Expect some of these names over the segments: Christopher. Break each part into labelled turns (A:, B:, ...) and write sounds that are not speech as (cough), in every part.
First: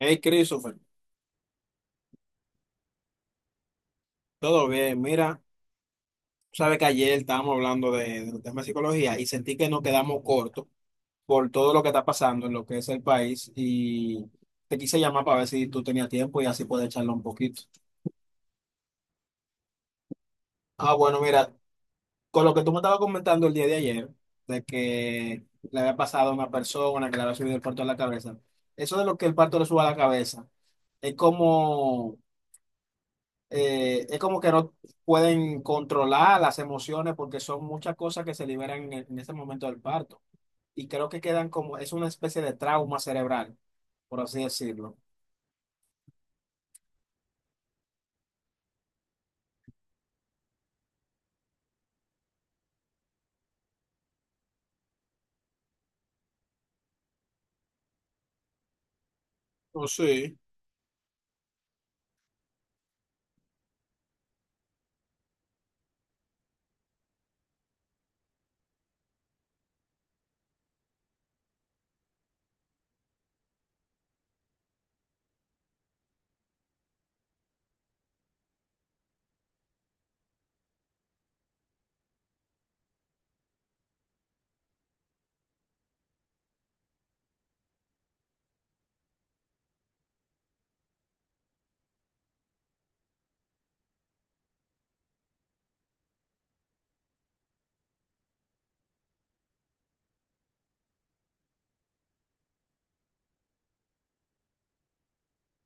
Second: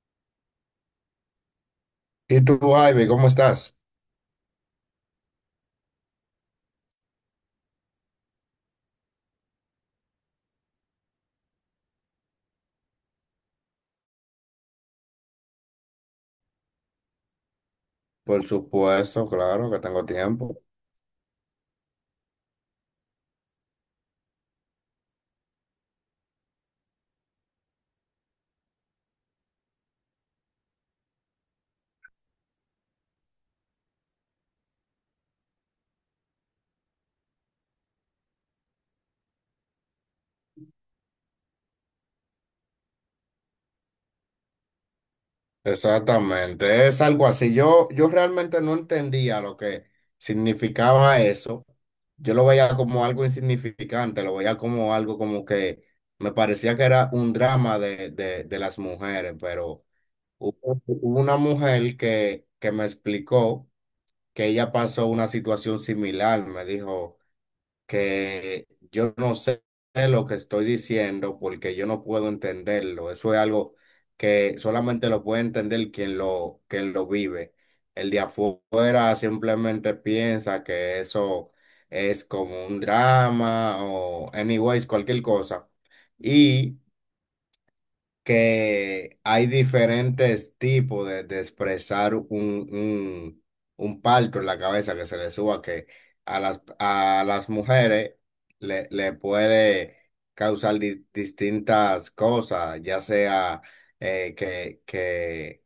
A: Hey, Christopher,
B: ¿Y tú, Ivy, cómo estás?
A: todo bien. Mira, sabes que ayer estábamos hablando del tema de psicología y sentí que nos quedamos cortos por todo lo que está pasando en lo que es el país y te quise llamar para ver si tú tenías tiempo y así poder echarlo un poquito.
B: Por supuesto, claro que tengo tiempo.
A: Bueno, mira, con lo que tú me estabas comentando el día de ayer, de que le había pasado a una persona que le había subido el parto a la cabeza, eso de lo que el parto le suba a la cabeza es como es como que no pueden controlar las emociones porque son muchas cosas que se liberan en ese momento del parto. Y creo que quedan como, es una especie de trauma cerebral, por así decirlo.
B: Exactamente, es algo así. Yo realmente no entendía lo que significaba eso. Yo lo veía como algo insignificante, lo veía como algo como que me parecía que era un drama de las mujeres, pero
A: Oh, sí.
B: hubo una mujer que me explicó que ella pasó una situación similar, me dijo. Que yo no sé lo que estoy diciendo porque yo no puedo entenderlo. Eso es algo que solamente lo puede entender quien lo vive. El de afuera simplemente piensa que eso es como un drama o anyways, cualquier cosa. Y que hay diferentes tipos de expresar un parto en la cabeza que se le suba, que a las mujeres le puede causar distintas cosas, ya sea eh, que, que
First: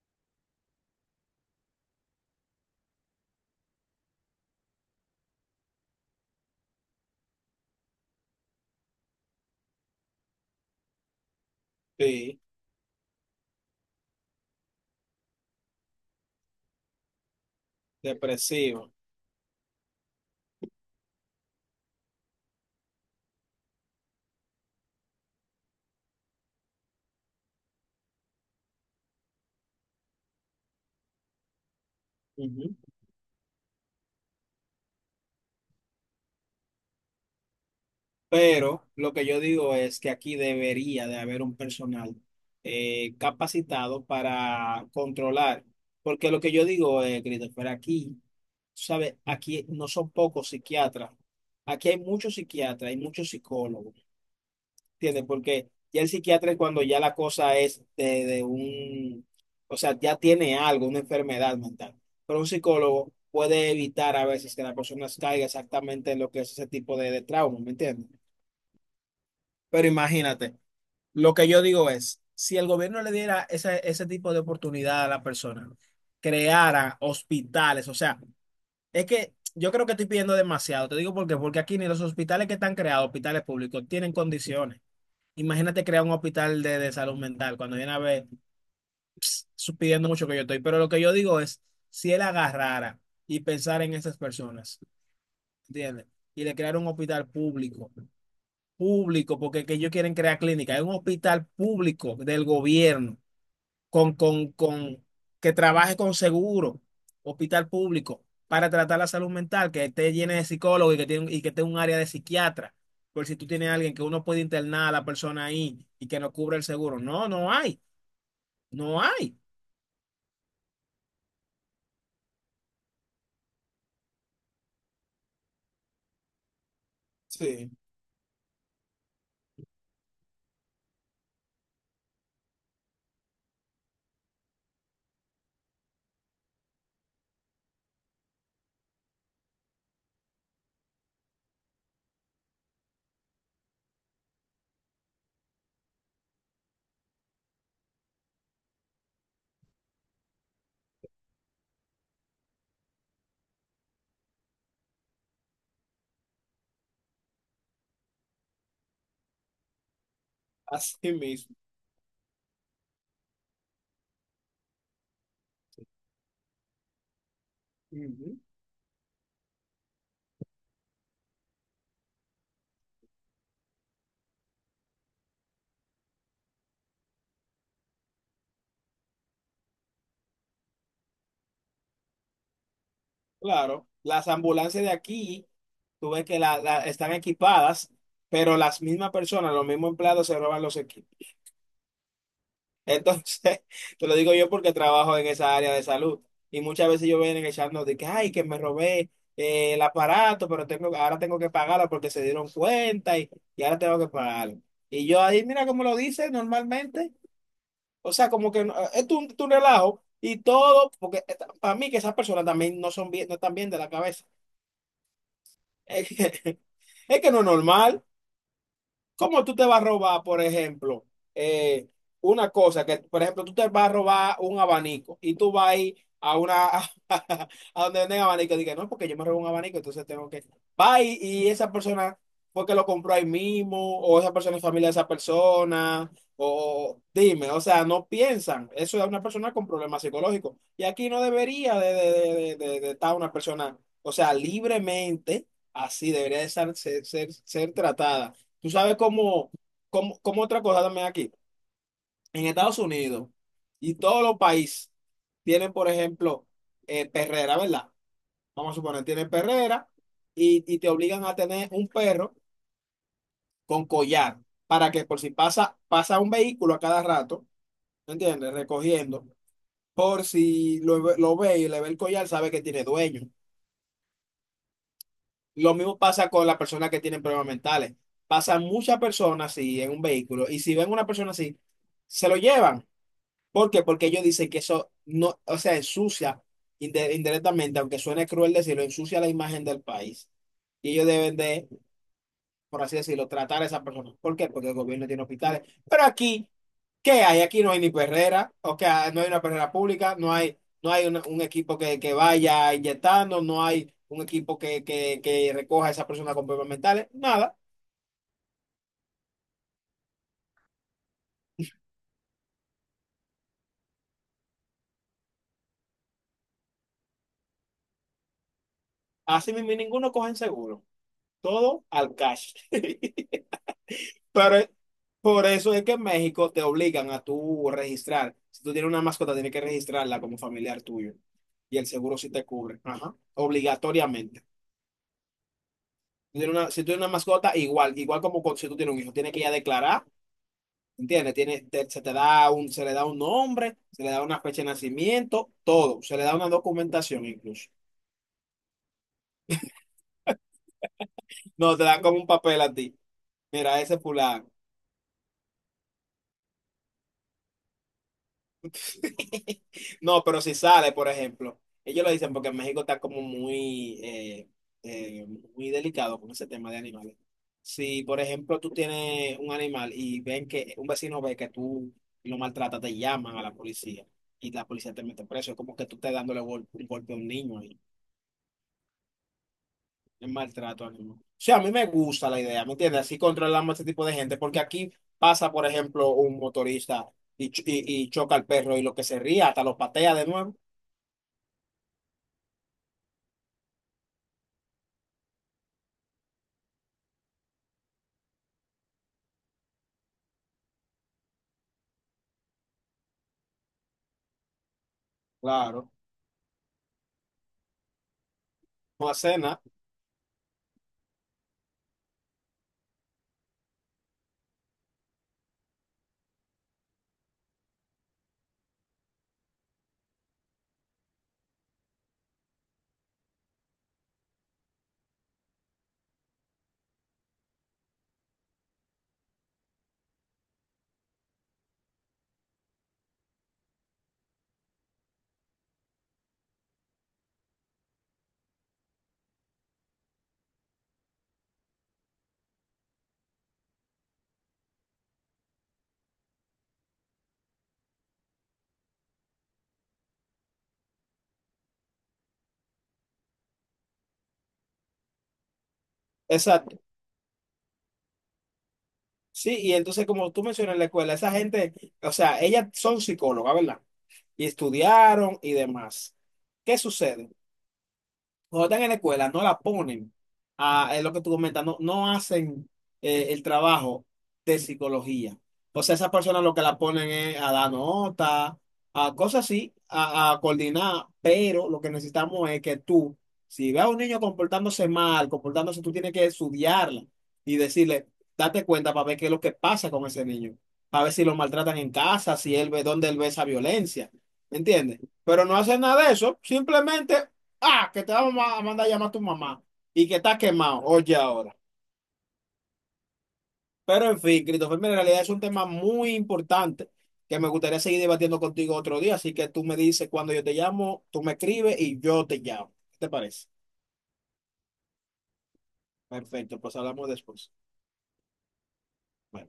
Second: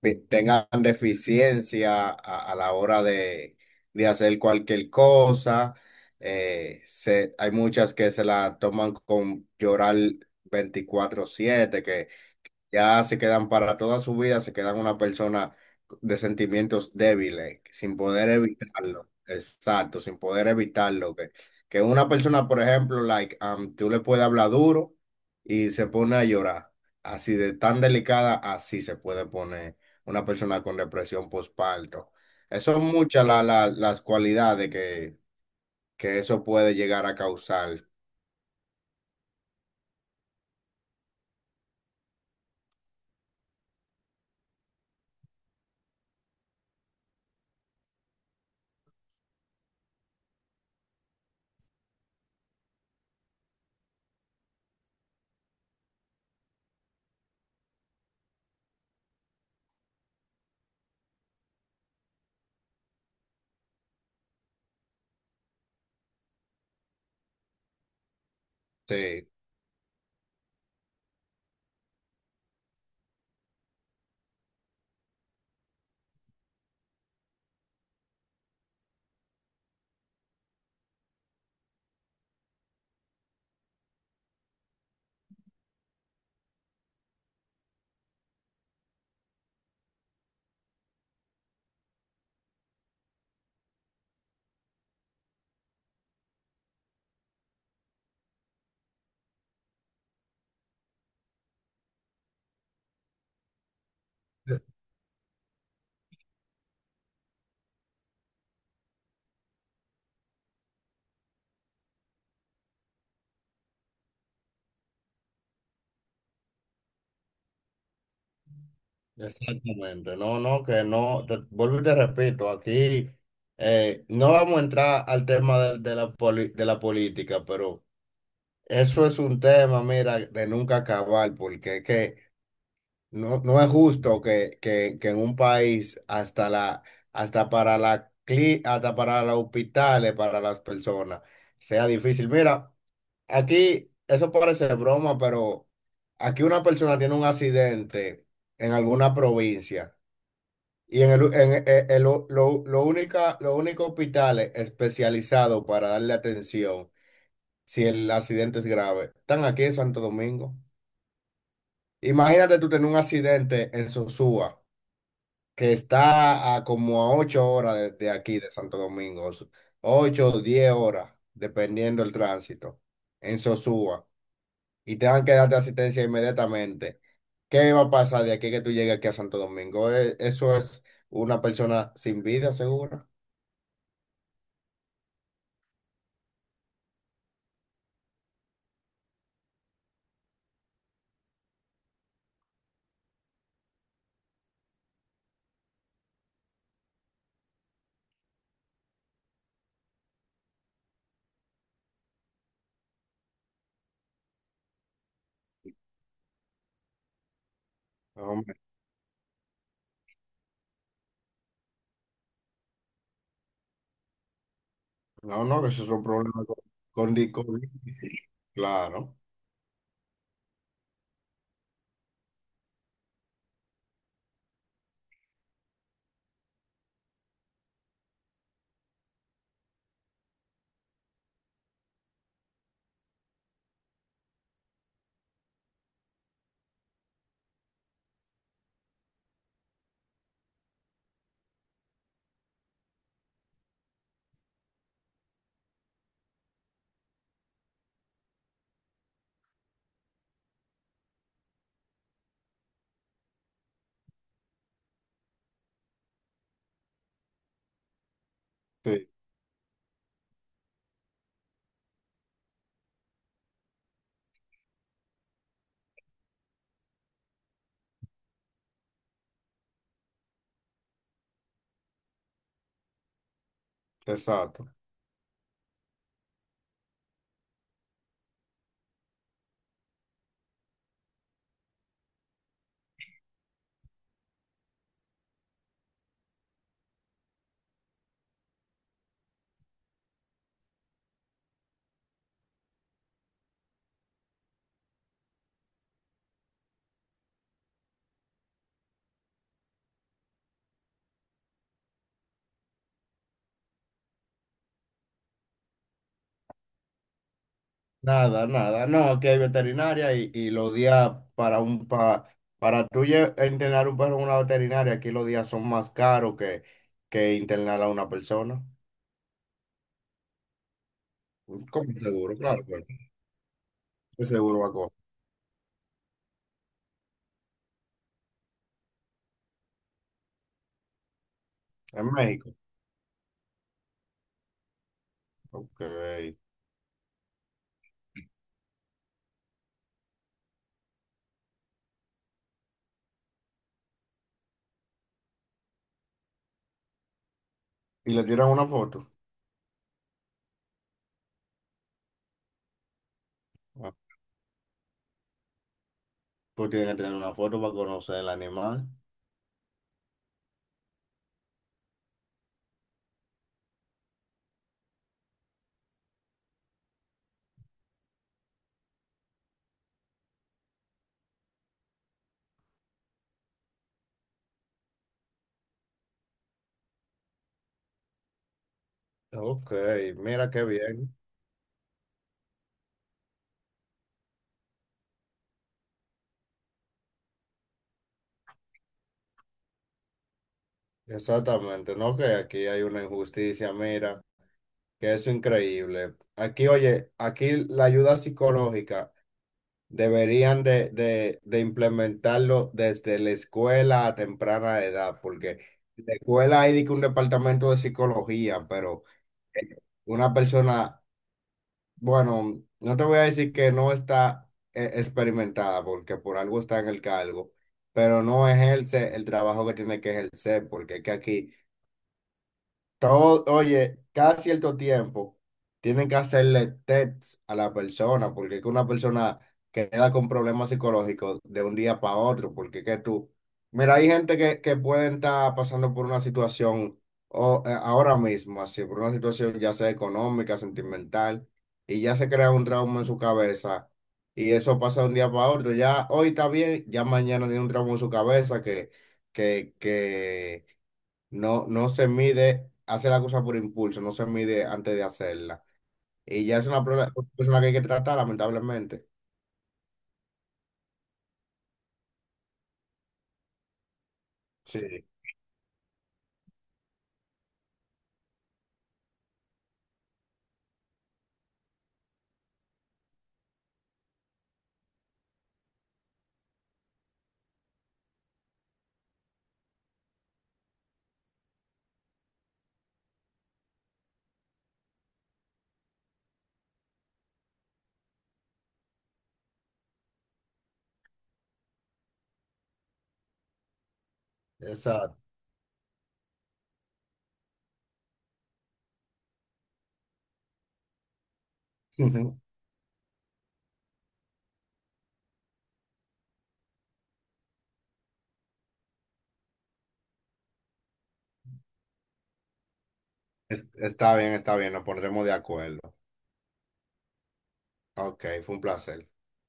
B: tengan deficiencia a la hora de hacer cualquier cosa. Hay muchas que se la toman con llorar 24/7, que
A: Sí,
B: ya se quedan para toda su vida, se quedan una persona de sentimientos débiles, sin poder
A: depresivo.
B: evitarlo. Exacto, sin poder evitarlo. Que una persona, por ejemplo, tú le puedes hablar duro y se pone a llorar. Así de tan delicada, así se puede poner una persona con depresión postparto. Eso
A: Ujú.
B: son muchas las cualidades que eso puede llegar a causar.
A: Pero lo que yo digo es que aquí debería de haber un personal capacitado para controlar, porque lo que yo digo, Christopher, aquí, ¿sabes? Aquí no son pocos psiquiatras, aquí hay muchos psiquiatras, hay muchos psicólogos, ¿entiendes? Porque ya el psiquiatra es cuando ya la cosa es o sea, ya tiene algo, una enfermedad mental, pero un psicólogo puede evitar a veces que la persona caiga exactamente en lo que es ese tipo de trauma, ¿me entiendes?
B: Sí.
A: Pero imagínate, lo que yo digo es, si el gobierno le diera ese, ese tipo de oportunidad a la persona, creara hospitales, o sea, es que yo creo que estoy pidiendo demasiado, te digo por qué, porque aquí ni los hospitales que están creados, hospitales públicos, tienen condiciones. Imagínate crear un hospital de salud mental, cuando viene a ver, pidiendo mucho que yo estoy, pero lo que yo digo es, si él agarrara y pensara en esas personas, ¿entiendes? Y le creara un hospital público, porque que ellos quieren crear clínica, es un hospital público del gobierno, con, con, con, que trabaje con seguro, hospital público, para tratar la salud mental, que esté lleno de psicólogos y que tenga un área de psiquiatra, por si tú tienes a alguien que uno puede internar a la persona ahí y que no cubra el seguro. No, no hay, no hay.
B: Exactamente, no, no, que no, vuelvo y te repito, aquí no vamos a entrar al tema de la de la política,
A: Sí,
B: pero eso es un tema, mira, de nunca acabar, porque es que no, no es justo que, que en un país hasta para los hospitales, para las personas, sea difícil. Mira, aquí, eso parece broma, pero aquí una persona tiene un accidente en alguna provincia. Y en el, en, lo única, lo único hospital especializado para darle atención si el accidente es grave, están aquí en Santo Domingo.
A: así mismo.
B: Imagínate tú tener un accidente en Sosúa, que está a como a 8 horas de
A: Ujú.
B: aquí, de Santo Domingo, 8 o 10 horas, dependiendo del tránsito, en Sosúa, y tengan que darte asistencia inmediatamente. ¿Qué va a pasar de aquí que tú llegues aquí a Santo Domingo? Eso es una persona sin vida, seguro.
A: Claro, las ambulancias de aquí, tú ves que están equipadas, pero las mismas personas, los mismos empleados se roban los equipos. Entonces, (laughs) te lo digo yo porque trabajo en esa área de salud y muchas veces yo vienen echando de que, ay, que me robé el aparato, pero tengo, ahora tengo que pagarlo porque se dieron cuenta y ahora tengo que pagarlo. Y yo ahí, mira cómo lo dice normalmente, o
B: No,
A: sea, como
B: hombre,
A: que es tu relajo y todo, porque para mí que esas personas también no son bien, no están bien de la cabeza. (laughs)
B: no, no, que eso es un
A: Es
B: problema
A: que,
B: con
A: es que no es
B: licor.
A: normal.
B: Claro,
A: ¿Cómo tú te vas a robar, por ejemplo, eh, una cosa que, por ejemplo, tú te vas a robar un abanico y tú vas a ir a una, (laughs) a donde venden abanico y dices, no, porque yo me robé un abanico, entonces tengo que, va y esa persona fue que lo compró ahí mismo, o esa persona es familia de esa persona, o dime, o sea, no piensan, eso es una persona con problemas psicológicos. Y aquí no debería de estar una persona, o sea, libremente, así debería de ser tratada. Tú sabes cómo otra cosa también aquí. En Estados Unidos y todos los países tienen, por ejemplo, perrera, ¿verdad? Vamos a suponer,
B: sí,
A: tienen perrera y te obligan a tener un perro con collar para que por si pasa un vehículo a cada rato, ¿me entiendes? Recogiendo. Por si lo ve y le ve el collar, sabe que tiene dueño.
B: exacto.
A: Lo mismo pasa con las personas que tienen problemas mentales. Pasan muchas personas así en un vehículo y si ven una persona así, se lo llevan. ¿Por qué? Porque ellos dicen que eso no, o sea, ensucia indirectamente, aunque suene cruel decirlo, ensucia la imagen del país. Y ellos deben de, por así decirlo, tratar a esas personas. ¿Por qué? Porque el gobierno tiene hospitales. Pero aquí, ¿qué hay? Aquí no hay ni perrera, o sea, no hay una perrera pública, no hay, no hay un equipo que vaya inyectando, no hay un equipo que recoja a esas personas con problemas mentales, nada.
B: Nada, nada, no, que hay veterinaria y los días para para internar un perro en una veterinaria, aquí los días son más caros que internar a una persona.
A: Así mismo, y ninguno cogen seguro. Todo
B: Como
A: al
B: seguro,
A: cash.
B: claro, pero
A: (laughs)
B: ¿qué
A: Pero
B: seguro
A: es-
B: va a coger?
A: por eso es que en México te obligan a tú registrar. Si tú tienes una mascota, tienes que registrarla como familiar tuyo. Y el
B: En
A: seguro sí te
B: México.
A: cubre. Ajá. Obligatoriamente.
B: Ok.
A: Si tú tienes una, si tienes una mascota, igual, igual como si tú tienes un hijo, tienes que ir a declarar. ¿Entiendes? Se te da un, se le da un nombre, se le da una fecha de nacimiento, todo. Se le da una documentación incluso.
B: Y le tiran una foto.
A: No, te dan como un papel a ti. Mira,
B: Ah,
A: ese fulano.
B: pues tienen que tener una foto para conocer el animal.
A: No, pero si sale, por ejemplo, ellos lo dicen porque en México está como muy, eh, muy delicado con ese tema de animales. Si, por ejemplo, tú tienes un animal y ven que un vecino ve que tú lo maltratas, te llaman a la policía y la policía te mete preso. Es como que tú estás un golpe a un niño y
B: Ok,
A: es
B: mira qué
A: maltrato
B: bien.
A: animal. O sea, a mí me gusta la idea, ¿me entiendes? Así controlamos a este tipo de gente porque aquí pasa, por ejemplo, un motorista y choca al perro y lo que se ría hasta lo patea de nuevo.
B: Exactamente, ¿no? Que aquí hay una injusticia, mira, que eso es increíble. Aquí, oye, aquí la ayuda psicológica deberían de implementarlo desde la escuela a temprana edad, porque
A: Claro,
B: en la escuela hay de que un departamento de psicología, pero
A: no hace nada.
B: una persona, bueno, no te voy a decir que no está experimentada, porque por algo está en el cargo, pero no ejerce el trabajo que tiene que ejercer, porque es que aquí... Todo, oye, cada cierto tiempo tienen que hacerle test a la persona, porque es que una persona queda con problemas psicológicos de un día para otro, porque es que tú, mira, hay gente que pueden estar pasando por una situación ahora mismo, así, por una situación ya sea económica, sentimental, y ya se crea un trauma en su cabeza, y eso pasa de un día para otro, ya hoy está bien, ya mañana tiene un trauma en su cabeza que, que no se mide, hace la cosa por impulso, no se mide antes de hacerla. Y ya es
A: Exacto.
B: una persona que hay que tratar, lamentablemente.
A: Sí, y entonces como tú mencionas en la escuela, esa gente, o sea, ellas son psicólogas, ¿verdad? Y
B: Sí,
A: estudiaron y demás. ¿Qué sucede? Cuando están en la escuela, no la ponen a, es lo que tú comentas, no, no hacen el trabajo de psicología. O sea, esas personas lo que la ponen es a dar nota, a cosas así, a coordinar, pero lo que necesitamos es que tú, si ves a un niño comportándose mal, comportándose, tú tienes que estudiarla y decirle, date cuenta para ver qué es lo que pasa con ese niño, para ver si lo maltratan en casa, si él ve dónde él ve esa violencia, ¿me entiendes?
B: exacto.
A: Pero no hacen nada de eso, simplemente ah, que te vamos a mandar a llamar a tu mamá y que está quemado. Oye, ahora. Pero en fin, Christopher, mira, en realidad es un tema muy importante que me gustaría seguir debatiendo contigo otro día. Así que tú me dices cuando yo te llamo, tú me escribes y yo te llamo. ¿Qué te parece?
B: (laughs) Está bien, nos pondremos de acuerdo.
A: Perfecto, pues hablamos después.
B: Ok, fue un placer.
A: Bye.